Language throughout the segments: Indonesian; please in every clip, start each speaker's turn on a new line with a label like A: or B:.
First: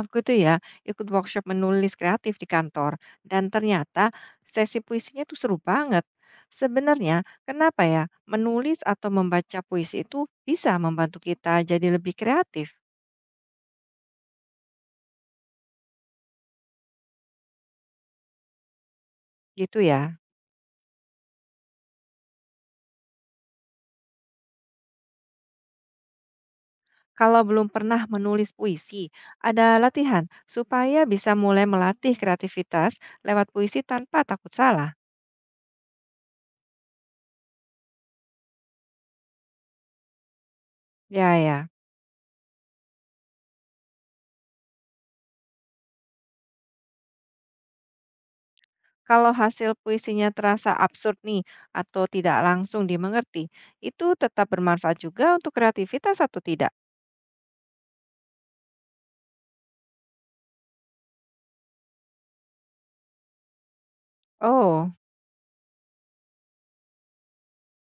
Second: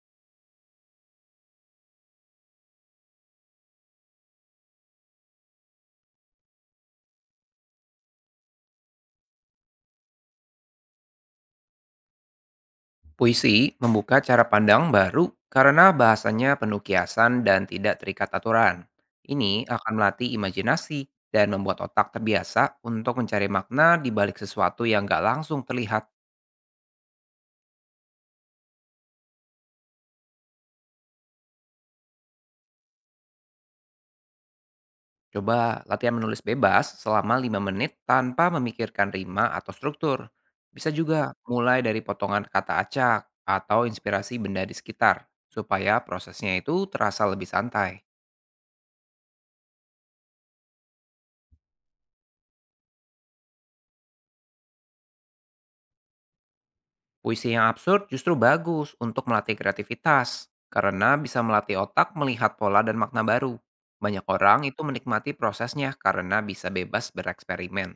A: Aku itu ya ikut workshop menulis kreatif di kantor, dan ternyata sesi puisinya tuh seru banget. Sebenarnya kenapa ya menulis atau membaca puisi itu bisa membantu kita jadi lebih kreatif
B: Puisi membuka cara pandang baru karena bahasanya penuh kiasan dan tidak terikat aturan. Ini
A: gitu
B: akan
A: ya.
B: melatih imajinasi dan membuat otak terbiasa untuk mencari makna di balik sesuatu yang gak langsung terlihat.
A: Kalau belum pernah menulis puisi, ada latihan supaya bisa mulai melatih kreativitas lewat puisi tanpa takut salah.
B: Coba latihan menulis bebas selama 5 menit tanpa memikirkan rima atau struktur. Bisa juga
A: Ya ya.
B: mulai dari potongan kata acak atau inspirasi benda di sekitar, supaya prosesnya itu terasa lebih santai.
A: Kalau hasil puisinya terasa absurd nih atau tidak langsung dimengerti, itu tetap bermanfaat juga untuk kreativitas atau tidak?
B: Puisi yang absurd justru bagus untuk melatih kreativitas, karena bisa melatih otak melihat pola dan makna baru. Banyak orang itu
A: Oh,
B: menikmati prosesnya karena bisa bebas bereksperimen.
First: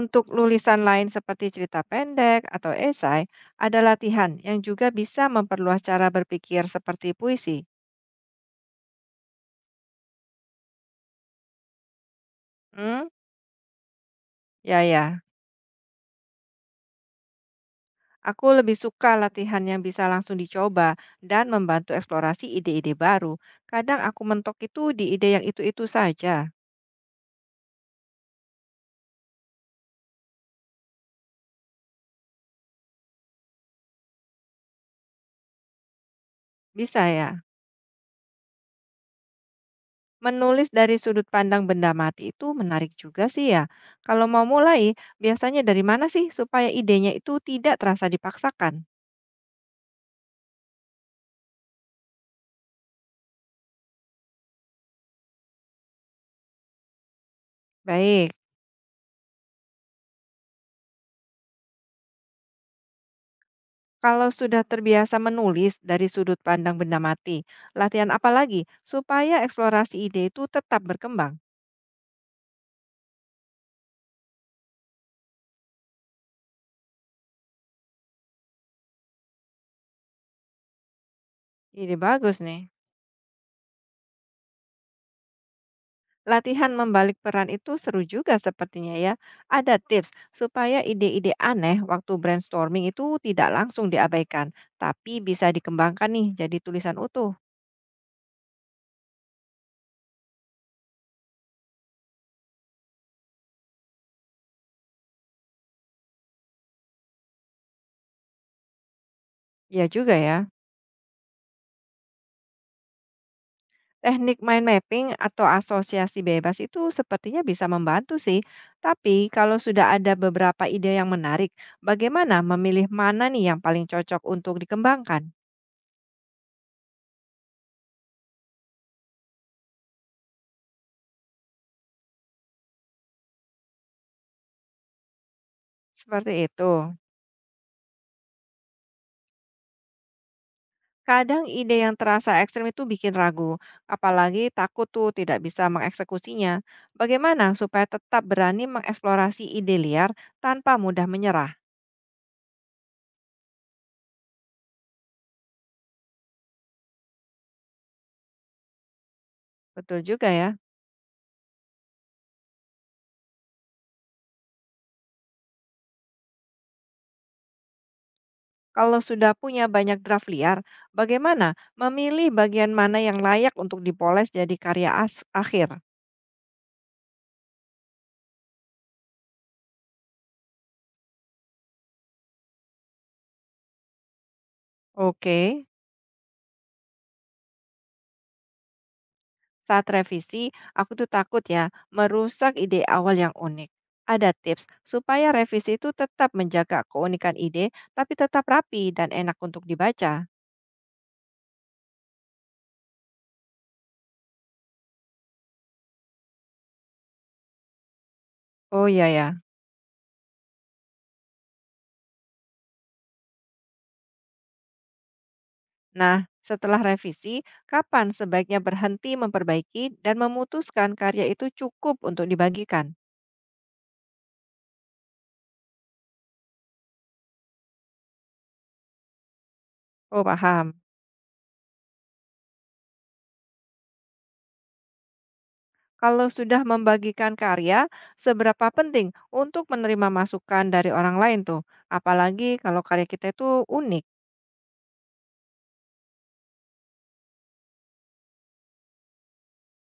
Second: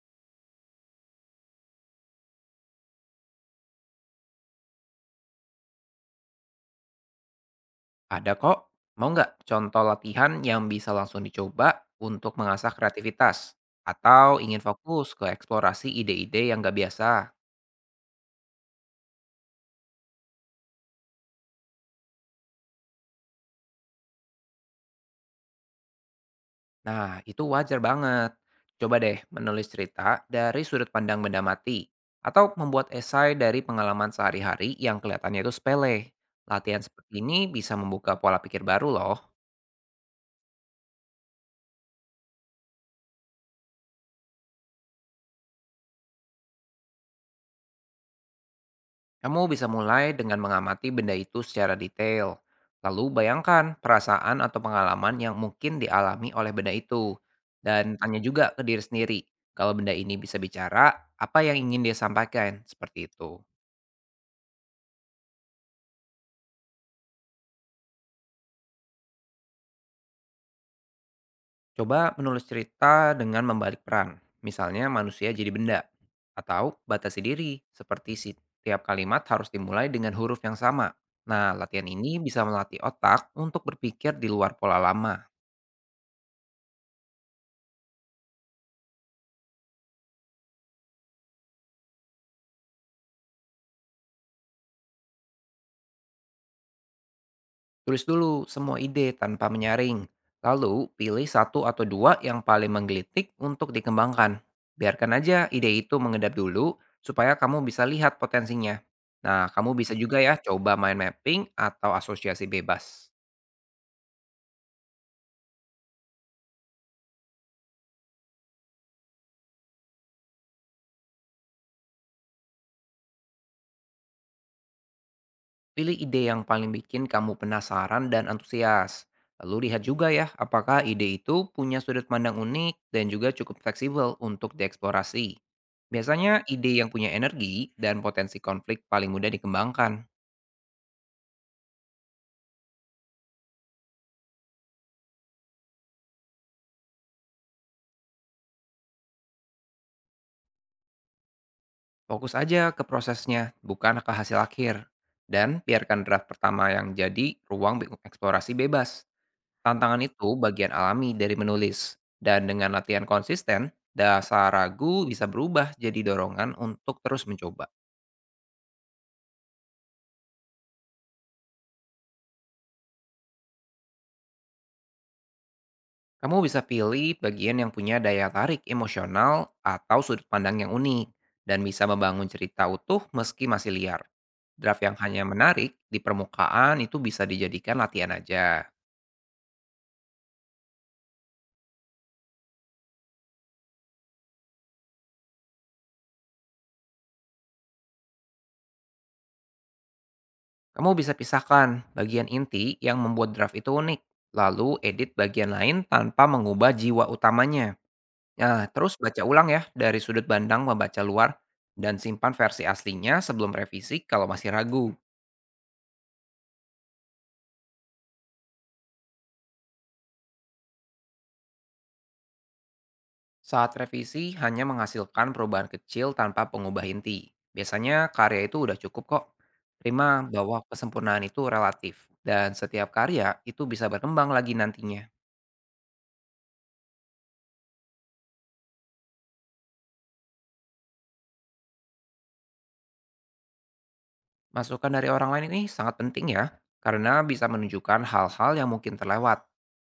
A: untuk lulisan lain seperti cerita pendek atau esai, ada latihan yang juga bisa memperluas cara berpikir seperti puisi.
B: Ada kok, mau nggak contoh latihan yang bisa langsung dicoba untuk mengasah
A: Hmm,
B: kreativitas? Atau ingin
A: ya
B: fokus
A: ya.
B: ke eksplorasi ide-ide yang nggak biasa?
A: Aku lebih suka latihan yang bisa langsung dicoba dan membantu eksplorasi ide-ide baru. Kadang aku mentok itu di ide yang itu-itu saja.
B: Nah, itu wajar banget. Coba deh menulis cerita dari sudut pandang benda mati, atau membuat esai dari pengalaman sehari-hari yang kelihatannya itu sepele. Latihan
A: Bisa
B: seperti
A: ya?
B: ini bisa membuka pola pikir baru loh.
A: Menulis dari sudut pandang benda mati itu menarik juga sih ya. Kalau mau mulai, biasanya dari mana sih supaya idenya itu tidak terasa dipaksakan?
B: Kamu bisa mulai dengan mengamati benda itu secara detail. Lalu bayangkan perasaan atau pengalaman yang mungkin dialami oleh benda itu. Dan tanya
A: Baik,
B: juga ke diri sendiri, kalau benda ini bisa bicara, apa yang ingin dia sampaikan? Seperti itu.
A: kalau sudah terbiasa menulis dari sudut pandang benda mati, latihan apa lagi supaya eksplorasi ide itu tetap berkembang?
B: Coba menulis cerita dengan membalik peran, misalnya manusia jadi benda, atau batasi diri, seperti setiap kalimat harus dimulai dengan huruf yang sama. Nah, latihan
A: Ide
B: ini
A: bagus
B: bisa
A: nih.
B: melatih otak untuk berpikir di luar pola lama.
A: Latihan membalik peran itu seru juga sepertinya ya. Ada tips supaya ide-ide aneh waktu brainstorming itu tidak langsung diabaikan, tapi bisa dikembangkan nih jadi tulisan utuh.
B: Tulis dulu semua ide tanpa menyaring, lalu pilih satu atau dua yang paling menggelitik untuk dikembangkan. Biarkan aja ide itu mengedap dulu, supaya kamu bisa lihat potensinya. Nah, kamu
A: Iya
B: bisa
A: juga
B: juga ya
A: ya.
B: coba main mapping atau asosiasi bebas.
A: Teknik mind mapping atau asosiasi bebas itu sepertinya bisa membantu sih. Tapi kalau sudah ada beberapa ide yang menarik, bagaimana memilih mana nih yang paling cocok untuk dikembangkan?
B: Pilih ide yang paling bikin kamu penasaran dan antusias. Lalu lihat juga ya, apakah ide itu punya sudut pandang unik dan juga cukup fleksibel untuk dieksplorasi.
A: Seperti
B: Biasanya ide yang
A: itu.
B: punya energi dan potensi konflik paling mudah dikembangkan.
A: Kadang ide yang terasa ekstrem itu bikin ragu, apalagi takut tuh tidak bisa mengeksekusinya. Bagaimana supaya tetap berani mengeksplorasi ide liar tanpa mudah menyerah?
B: Fokus aja ke prosesnya, bukan ke hasil akhir. Dan biarkan draft pertama yang jadi ruang eksplorasi bebas. Tantangan
A: Betul
B: itu
A: juga ya.
B: bagian alami dari menulis. Dan dengan latihan konsisten, dasar ragu bisa berubah jadi dorongan untuk terus mencoba.
A: Kalau sudah punya banyak draft liar, bagaimana memilih bagian mana yang layak untuk dipoles jadi karya akhir?
B: Kamu bisa pilih bagian yang punya daya tarik emosional atau sudut pandang yang unik dan bisa membangun cerita utuh meski masih liar. Draft yang hanya
A: Oke,
B: menarik di permukaan itu bisa dijadikan latihan aja.
A: saat revisi, aku tuh takut ya merusak ide awal yang unik. Ada tips supaya revisi itu tetap menjaga keunikan ide, tapi tetap rapi dan enak untuk dibaca.
B: Kamu bisa pisahkan bagian inti yang membuat draft itu unik, lalu edit bagian lain tanpa mengubah jiwa utamanya. Nah,
A: Oh
B: terus
A: iya
B: baca
A: ya.
B: ulang ya dari sudut pandang pembaca luar dan simpan versi aslinya sebelum revisi kalau masih ragu.
A: Nah, setelah revisi, kapan sebaiknya berhenti memperbaiki dan memutuskan karya itu cukup untuk dibagikan?
B: Saat revisi hanya menghasilkan perubahan kecil tanpa pengubah inti. Biasanya karya itu udah cukup kok. Terima
A: Oh
B: bahwa
A: paham.
B: kesempurnaan itu relatif dan setiap karya itu bisa berkembang lagi nantinya.
A: Kalau sudah membagikan karya, seberapa penting untuk menerima masukan dari orang lain tuh? Apalagi kalau karya kita itu unik,
B: Masukan dari orang lain ini sangat penting ya karena bisa menunjukkan hal-hal yang mungkin terlewat.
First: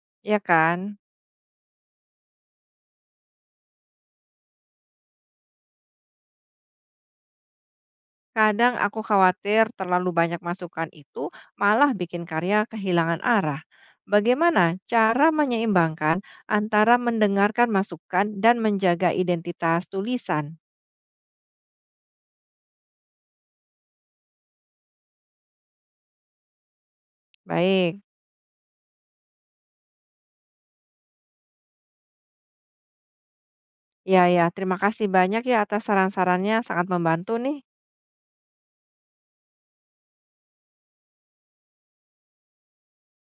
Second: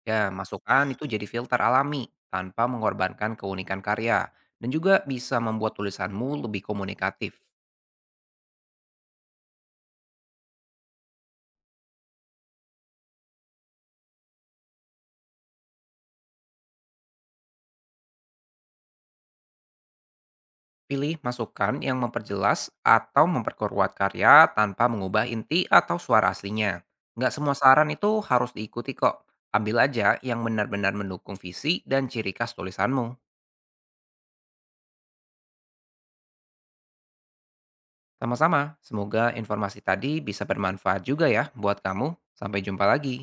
B: Ya,
A: ya
B: masukan
A: kan?
B: itu jadi filter alami tanpa mengorbankan keunikan karya dan juga bisa membuat tulisanmu lebih komunikatif.
A: Kadang aku khawatir terlalu banyak masukan itu malah bikin karya kehilangan arah. Bagaimana cara menyeimbangkan antara mendengarkan masukan dan menjaga identitas tulisan?
B: Pilih masukan yang memperjelas atau memperkuat karya tanpa mengubah inti atau suara aslinya. Nggak semua saran
A: Baik,
B: itu harus diikuti kok. Ambil aja yang benar-benar mendukung visi dan ciri khas tulisanmu.
A: ya ya, terima kasih banyak ya atas saran-sarannya, sangat membantu nih.
B: Sama-sama, semoga informasi tadi bisa bermanfaat juga ya buat kamu. Sampai jumpa lagi.